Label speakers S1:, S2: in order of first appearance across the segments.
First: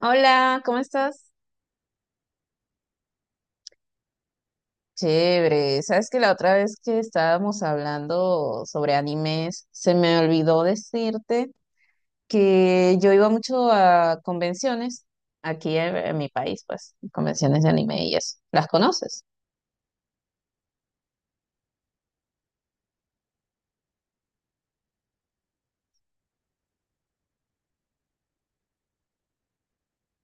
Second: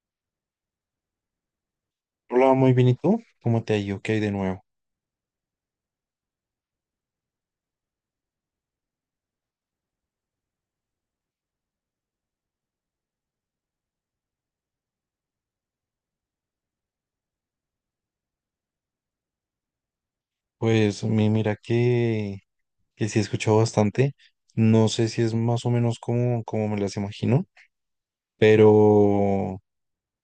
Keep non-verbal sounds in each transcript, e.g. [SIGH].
S1: Hola, ¿cómo estás?
S2: Hola, muy bien, ¿y tú? ¿Cómo te ha ido? ¿Qué hay de nuevo?
S1: Chévere, sabes que la otra vez que estábamos hablando sobre animes, se me olvidó decirte que yo iba mucho a convenciones aquí en mi país, pues, convenciones de anime y eso. ¿Las conoces?
S2: Pues mira que sí he escuchado bastante. No sé si es más o menos como, como me las imagino, pero,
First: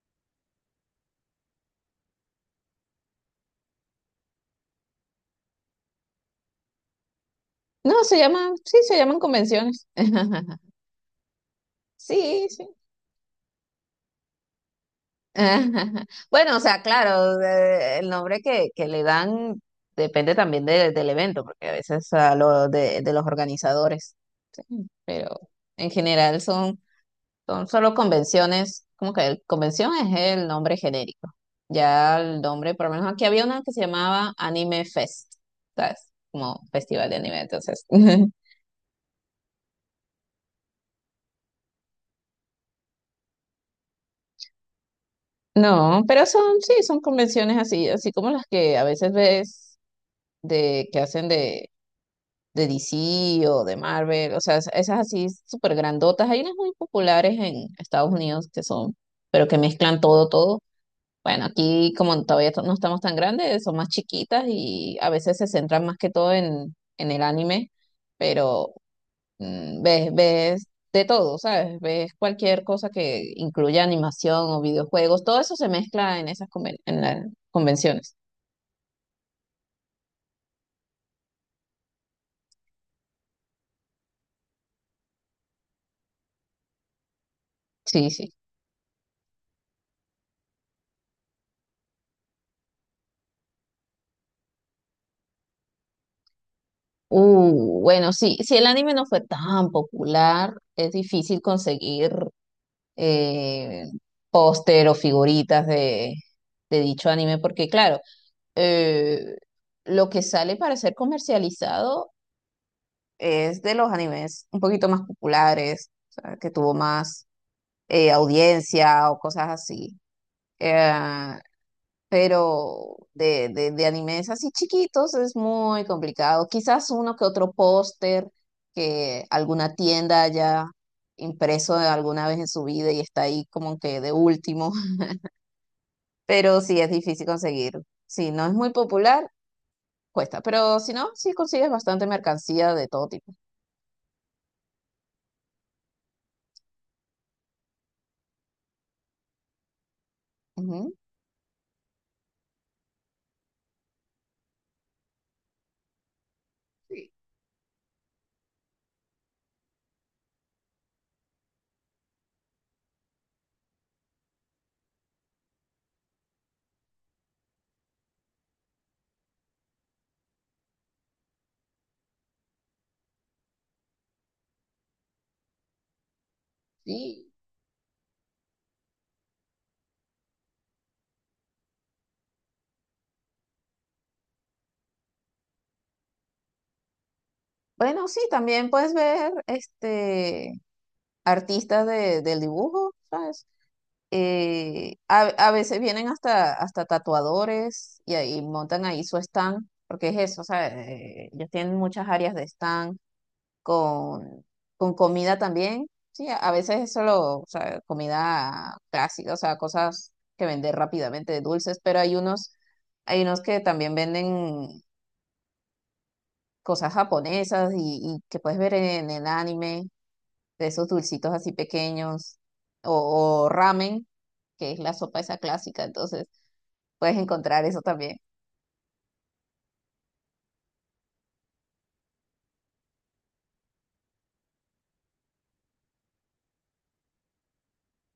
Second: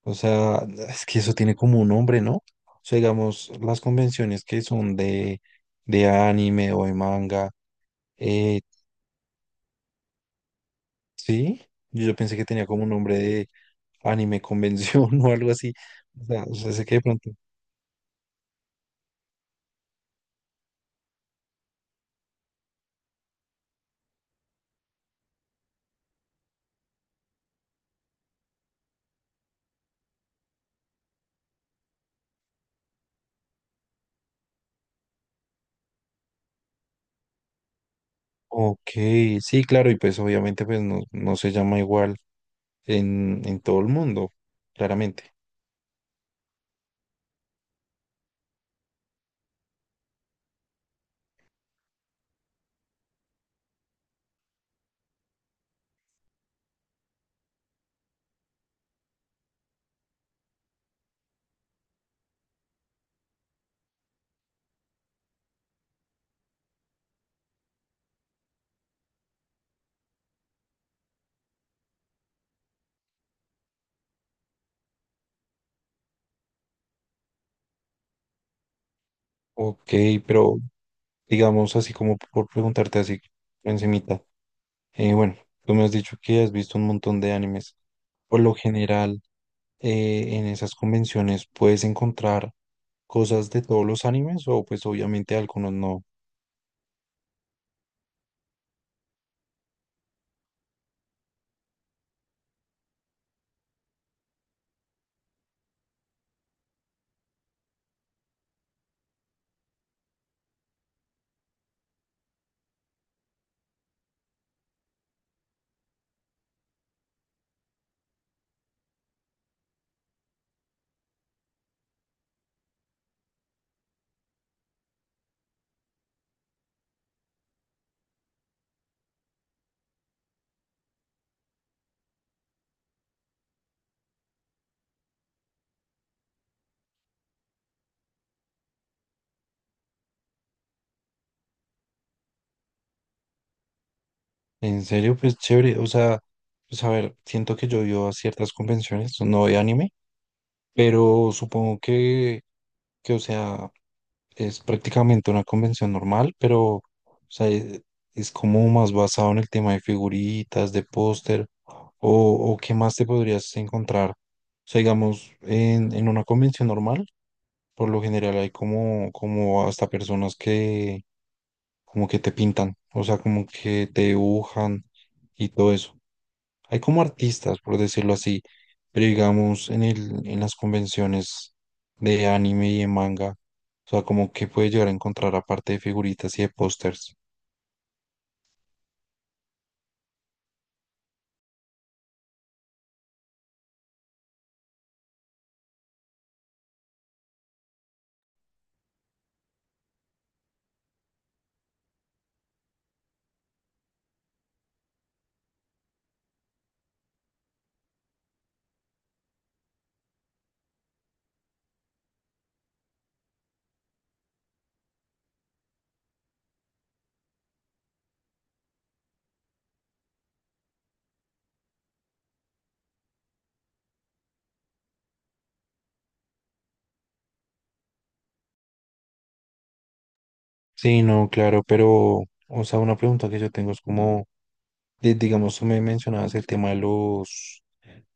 S2: o sea, es que eso tiene como un nombre, ¿no? O sea, digamos, las convenciones que son de anime o de manga,
S1: No, se llaman,
S2: eh,
S1: sí, se llaman convenciones. [LAUGHS]
S2: sí, yo pensé que
S1: Sí,
S2: tenía
S1: sí.
S2: como un nombre de anime convención [LAUGHS] o algo así.
S1: [LAUGHS]
S2: O
S1: Bueno, o
S2: sea,
S1: sea,
S2: sé que de pronto.
S1: claro, el nombre que le dan depende también del evento, porque a veces a lo de los organizadores. Mm, pero en general son, son solo convenciones, como que convención es el nombre genérico. Ya el nombre, por lo menos aquí había una que se llamaba Anime Fest, ¿sabes? Como festival de anime, entonces. [LAUGHS]
S2: Ok, sí, claro, y pues obviamente pues no, no se llama igual en todo el mundo, claramente.
S1: No, pero son, sí, son convenciones así, así como las que a veces ves de que hacen de DC o de Marvel, o sea, esas así súper grandotas. Hay unas muy populares en Estados Unidos que son, pero que mezclan todo, todo. Bueno, aquí como todavía no estamos tan grandes, son más chiquitas y a veces se centran más que todo en el anime, pero ves de todo, ¿sabes? Ves cualquier cosa que incluya animación o videojuegos, todo eso se mezcla en esas en las convenciones.
S2: Ok, pero digamos así como por preguntarte así encimita. Bueno, tú me has dicho que has visto un montón de animes.
S1: Sí, sí.
S2: Por lo general, en esas convenciones puedes encontrar cosas de todos los animes o pues obviamente algunos no.
S1: Bueno, sí, si el anime no fue tan popular, es difícil conseguir eh, póster o figuritas de dicho anime, porque claro, eh, lo que sale para ser comercializado es de los animes un poquito más populares, o sea, que tuvo más audiencia o cosas así. Eh, pero de animes así chiquitos es muy complicado. Quizás uno que otro póster que alguna tienda haya impreso alguna vez en su vida y está ahí como que de último, [LAUGHS] pero sí es difícil conseguir. Si no es muy popular, cuesta, pero si no, sí consigues bastante mercancía de todo tipo.
S2: En serio, pues chévere. O sea, pues a ver, siento que yo he ido a ciertas convenciones, no de anime,
S1: Ujú.
S2: pero supongo que o sea, es prácticamente una convención normal, pero o
S1: Sí,
S2: sea, es como más basado en el tema de figuritas, de póster, o qué más te podrías encontrar. O sea, digamos, en una convención normal, por lo general hay como, como hasta personas que como que te pintan, o sea, como que te dibujan y todo eso. Hay como
S1: sí.
S2: artistas, por decirlo así, pero digamos en el, en las convenciones de anime y de manga, o sea, como que puede llegar a encontrar aparte de figuritas y de pósters.
S1: Bueno, sí, también puedes ver este, artistas del dibujo, ¿sabes? A veces vienen hasta tatuadores y ahí montan ahí su stand, porque es eso, o sea, ellos tienen muchas áreas de stand con, con comida también. Sí, a veces es solo, o sea, comida clásica, o sea, cosas que vender rápidamente, dulces, pero hay unos que también venden cosas japonesas y que puedes ver en el anime, de esos dulcitos así pequeños, o ramen, que es la sopa esa clásica, entonces puedes encontrar eso también.
S2: Sí, no, claro, pero, o sea, una pregunta que yo tengo es como, digamos, tú me mencionabas el tema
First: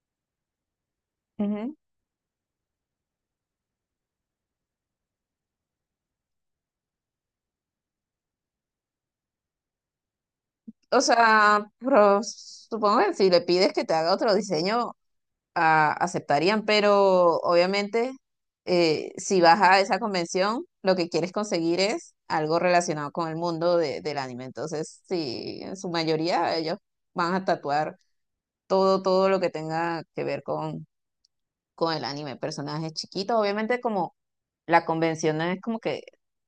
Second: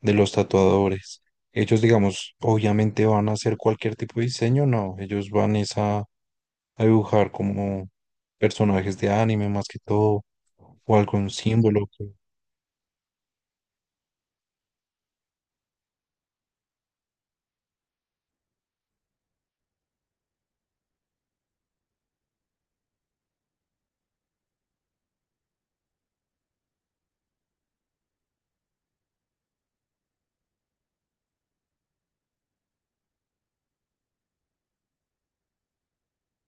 S2: de los tatuadores.
S1: Ujú.
S2: Ellos, digamos, obviamente van a hacer cualquier tipo de diseño, no, ellos van es a dibujar como personajes de anime más que todo, o
S1: O
S2: algún
S1: sea,
S2: símbolo.
S1: pero supongo que si le pides que te haga otro diseño, aceptarían, pero obviamente si vas a esa convención, lo que quieres conseguir es algo relacionado con el mundo del anime. Entonces, sí, en su mayoría ellos van a tatuar todo, todo lo que tenga que ver con el anime, personajes chiquitos. Obviamente como la convención no es como que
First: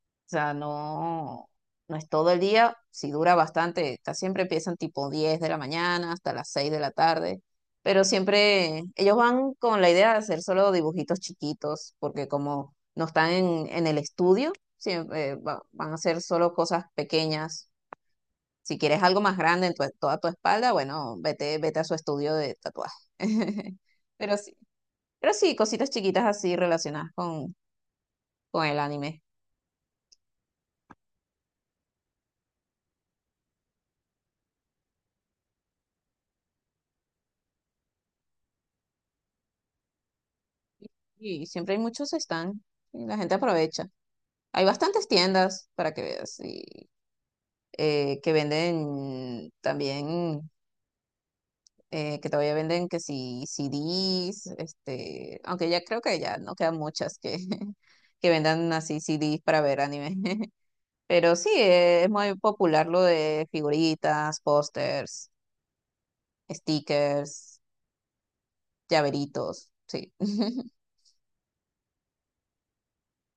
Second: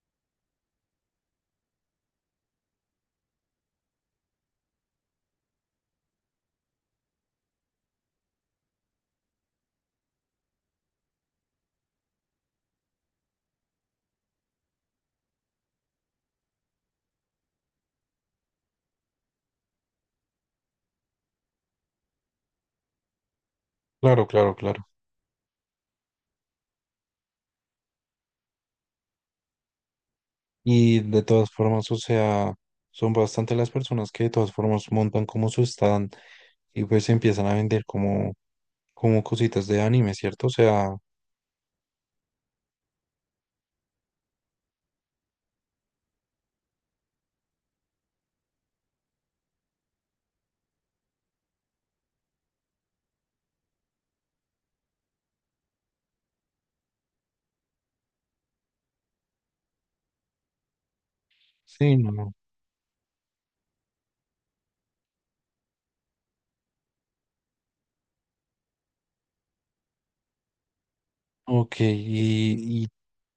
S1: o sea, no, no es todo el día, si dura bastante, siempre empiezan tipo 10 de la mañana hasta las 6 de la tarde, pero siempre ellos van con la idea de hacer solo dibujitos chiquitos, porque como no están en el estudio, siempre van a hacer solo cosas pequeñas. Si quieres algo más grande en toda tu espalda, bueno, vete, vete a su estudio de tatuaje. [LAUGHS]
S2: Claro,
S1: Pero sí,
S2: claro, claro.
S1: pero sí, cositas chiquitas así relacionadas con el anime.
S2: Y de todas formas, o sea, son bastante las personas que de todas formas montan como su stand y pues empiezan a vender como, como cositas de anime, ¿cierto? O sea,
S1: Y siempre hay muchos stand y la gente aprovecha. Hay bastantes tiendas para que veas y, que venden también, que todavía venden que si CDs, este, aunque ya creo que ya no quedan muchas que, [LAUGHS] que vendan así CDs para ver anime. [LAUGHS] Pero sí,
S2: sí,
S1: es
S2: no. No.
S1: muy popular lo de figuritas, pósters, stickers, llaveritos, sí. [LAUGHS]
S2: Ok, y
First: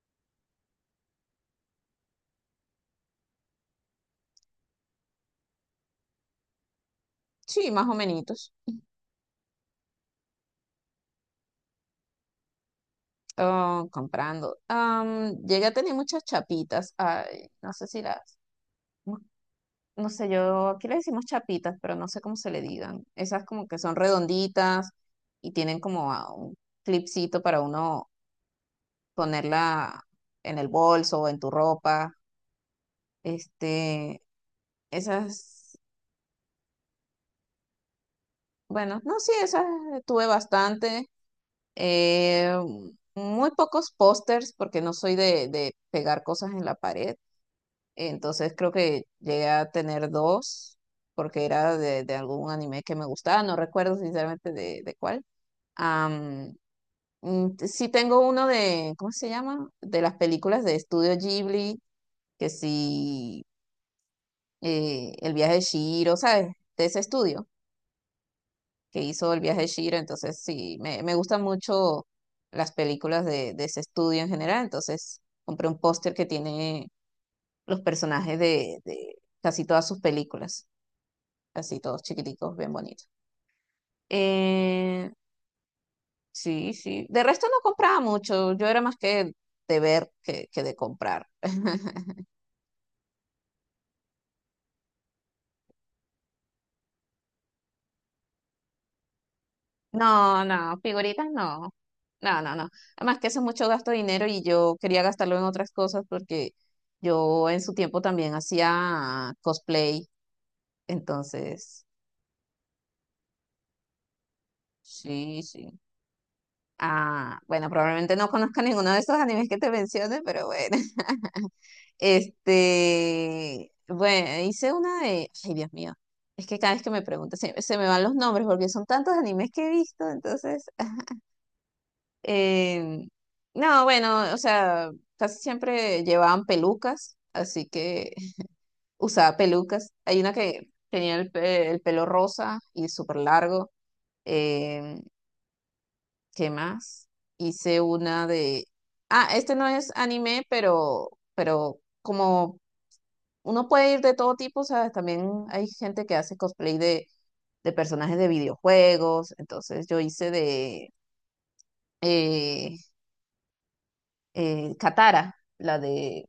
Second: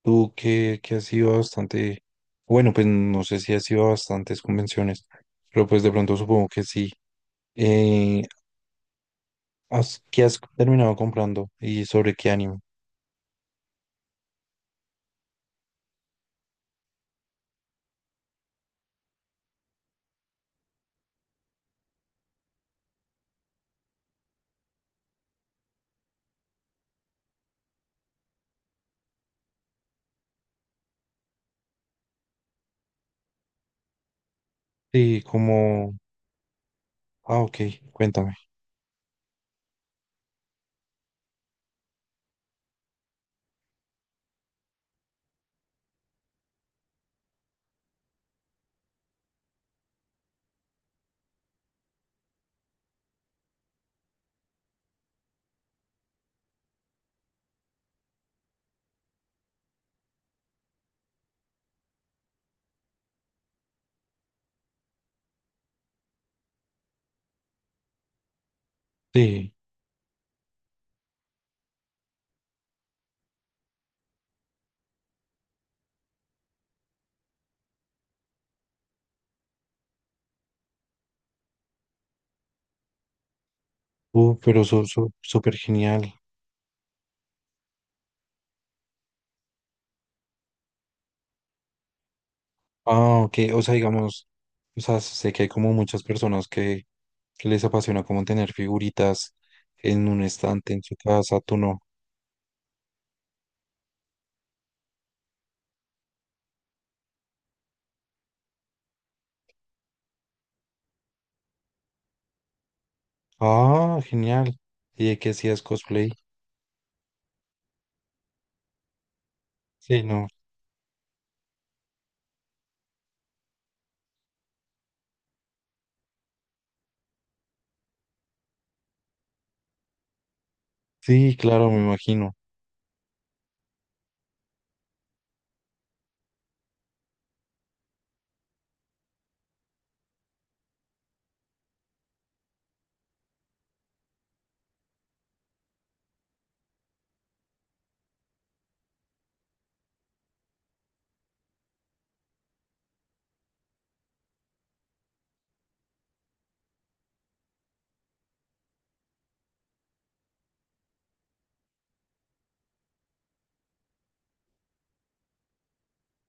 S2: tú que has ido a bastante, bueno, pues no sé si has ido a bastantes convenciones, pero pues de pronto supongo que sí.
S1: Sí, más o
S2: Eh,
S1: menos.
S2: ¿Qué has terminado comprando y sobre qué anime?
S1: Oh, comprando. Llegué a tener muchas chapitas. Ay, no sé si las. No, no sé, yo aquí le decimos chapitas, pero no sé cómo se le digan. Esas como que son redonditas y tienen como ah, un clipcito para uno ponerla en el bolso o en tu ropa. Este,
S2: Sí,
S1: esas.
S2: como, ah, ok, cuéntame.
S1: Bueno, no, sí, esas tuve bastante. Eh, muy pocos pósters porque no soy de pegar cosas en la pared. Entonces creo que llegué a tener dos, porque era de algún anime que me gustaba, no recuerdo sinceramente de cuál. Am, sí tengo uno de, ¿cómo se llama? De las películas de Estudio Ghibli, que sí, El viaje de Chihiro, ¿sabes? De ese estudio que hizo El
S2: Sí.
S1: viaje de Chihiro, entonces sí, me gustan mucho las películas de ese estudio en general, entonces compré un póster que tiene los personajes de casi todas sus películas. Así todos chiquiticos, bien bonitos.
S2: Pero eso
S1: Eh,
S2: súper genial.
S1: sí, sí. De resto no compraba mucho, yo era más que de ver que de comprar. [LAUGHS]
S2: Ah, ok. O sea, digamos, o sea, sé que hay como muchas personas que les apasiona como tener figuritas en un
S1: No,
S2: estante
S1: no,
S2: en su
S1: figuritas
S2: casa, tú
S1: no.
S2: no.
S1: No, no, no. Además que eso es mucho gasto de dinero y yo quería gastarlo en otras cosas porque yo en su tiempo también hacía cosplay. Entonces,
S2: Ah, genial. ¿Y de qué
S1: sí,
S2: hacías
S1: sí.
S2: cosplay?
S1: Ah, bueno, probablemente no conozca ninguno de esos animes que te
S2: Sí,
S1: mencioné,
S2: no.
S1: pero bueno. Este, bueno, hice una de, ay Dios mío, es que cada vez que me preguntas se me van los nombres porque son tantos animes que he visto, entonces,
S2: Sí, claro, me
S1: [LAUGHS]
S2: imagino.
S1: em, no, bueno, o sea, casi siempre llevaban pelucas, así que [LAUGHS] usaba pelucas. Hay una que tenía el pelo rosa y súper largo. em, ¿Qué más? Hice una de, ah, este no es anime, pero como uno puede ir de todo tipo, ¿sabes? También hay gente que hace cosplay de personajes de videojuegos. Entonces yo hice de eh, Katara, la de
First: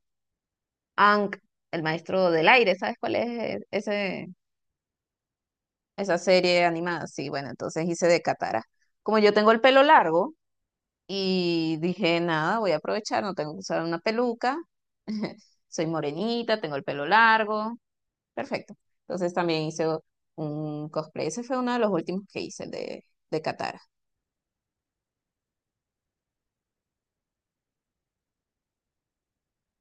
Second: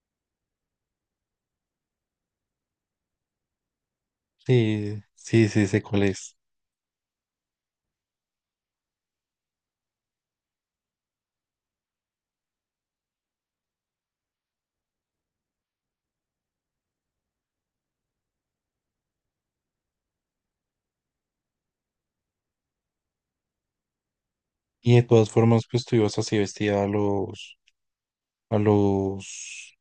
S1: Aang, el maestro del aire. ¿Sabes cuál es ese,
S2: Sí, sí, sí, sé cuál
S1: esa
S2: es.
S1: serie animada? Sí, bueno, entonces hice de Katara. Como yo tengo el pelo largo y dije, nada, voy a aprovechar, no tengo que usar una peluca. [LAUGHS] Soy morenita, tengo el pelo largo. Perfecto. Entonces también hice un cosplay. Ese fue uno de los últimos que hice de Katara.
S2: Y de todas formas, pues tú ibas así vestida a los, a los,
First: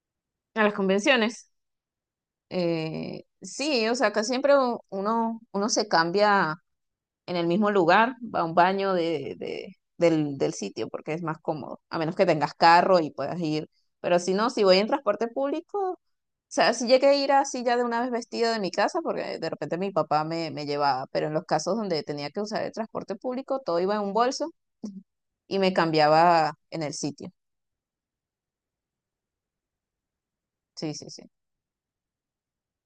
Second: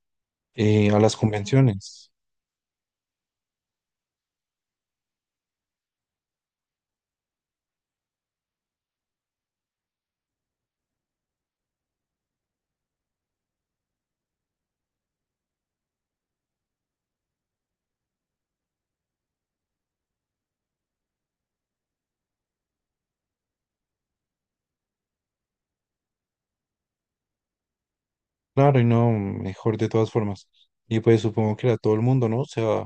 S1: A las
S2: a las
S1: convenciones.
S2: convenciones.
S1: Sí, o sea, acá siempre uno se cambia en el mismo lugar, va a un baño del sitio porque es más cómodo, a menos que tengas carro y puedas ir. Pero si no, si voy en transporte público, o sea, si llegué a ir así ya de una vez vestida de mi casa, porque de repente mi papá me llevaba, pero en los casos donde tenía que usar el transporte público, todo iba en un bolso y me cambiaba en el sitio.
S2: Claro, y no, mejor de todas formas.
S1: Sí,
S2: Y
S1: sí,
S2: pues
S1: sí.
S2: supongo que era todo el mundo, ¿no? O sea,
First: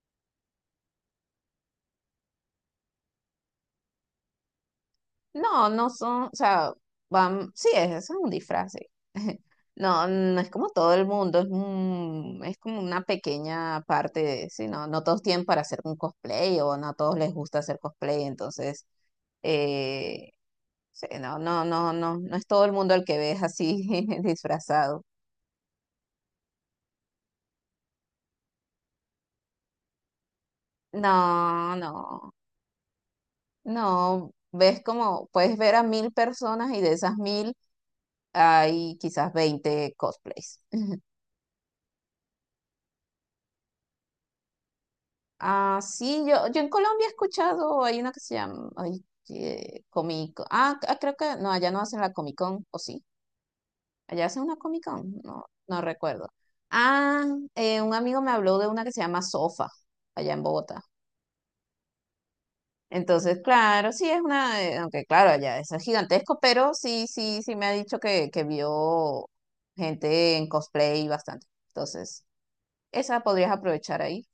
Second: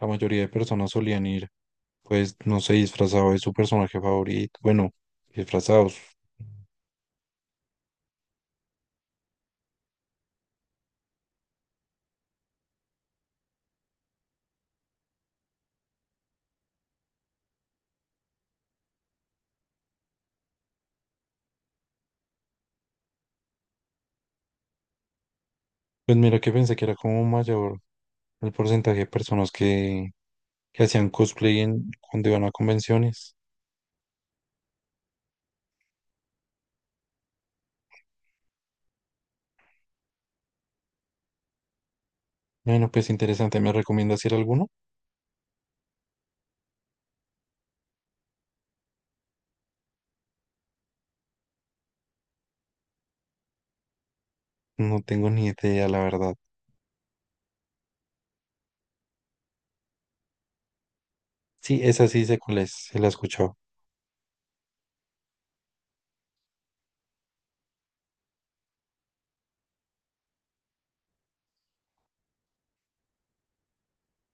S2: la mayoría de personas solían ir, pues, no sé, disfrazado de su personaje favorito. Bueno,
S1: No, no
S2: disfrazados.
S1: son, o sea, van, sí, es un disfraz, sí. [LAUGHS] No, no es como todo el mundo, es como una pequeña parte de, sí, no, no todos tienen para hacer un cosplay o no a todos les gusta hacer cosplay, entonces, eh, sí, no, no, no, no, no es todo el mundo el que ves así [LAUGHS] disfrazado.
S2: Pues mira que pensé que era como mayor el porcentaje de personas que hacían cosplay
S1: No,
S2: cuando
S1: no,
S2: iban a convenciones.
S1: no, ves como, puedes ver a 1000 personas y de esas 1000 hay quizás 20 cosplays. [LAUGHS]
S2: Bueno, pues interesante. ¿Me recomiendas ir a alguno?
S1: Ah, sí, yo en Colombia he escuchado, hay una que se llama, ay, Comic, ah, ah, creo que, no, allá no hacen la Comic Con, ¿o sí? Allá hacen una Comic
S2: No
S1: Con,
S2: tengo
S1: no,
S2: ni
S1: no
S2: idea, la
S1: recuerdo.
S2: verdad.
S1: Ah, un amigo me habló de una que se llama Sofa, allá en Bogotá.
S2: Sí, esa sí sé cuál es, se la he
S1: Entonces,
S2: escuchado.
S1: claro, sí es una, aunque claro, allá es gigantesco, pero sí, sí, sí me ha dicho que vio gente en cosplay bastante. Entonces, esa podrías aprovechar ahí.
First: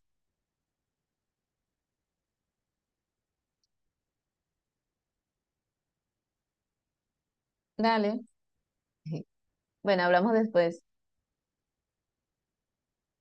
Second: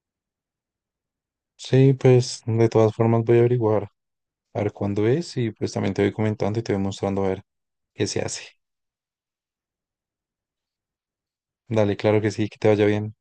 S2: Sí, pues, de todas formas voy a averiguar, a ver cuándo es y pues también te voy comentando y te voy mostrando a ver que
S1: Dale.
S2: se hace.
S1: [LAUGHS] Bueno, hablamos después.
S2: Dale, claro que sí, que te vaya bien.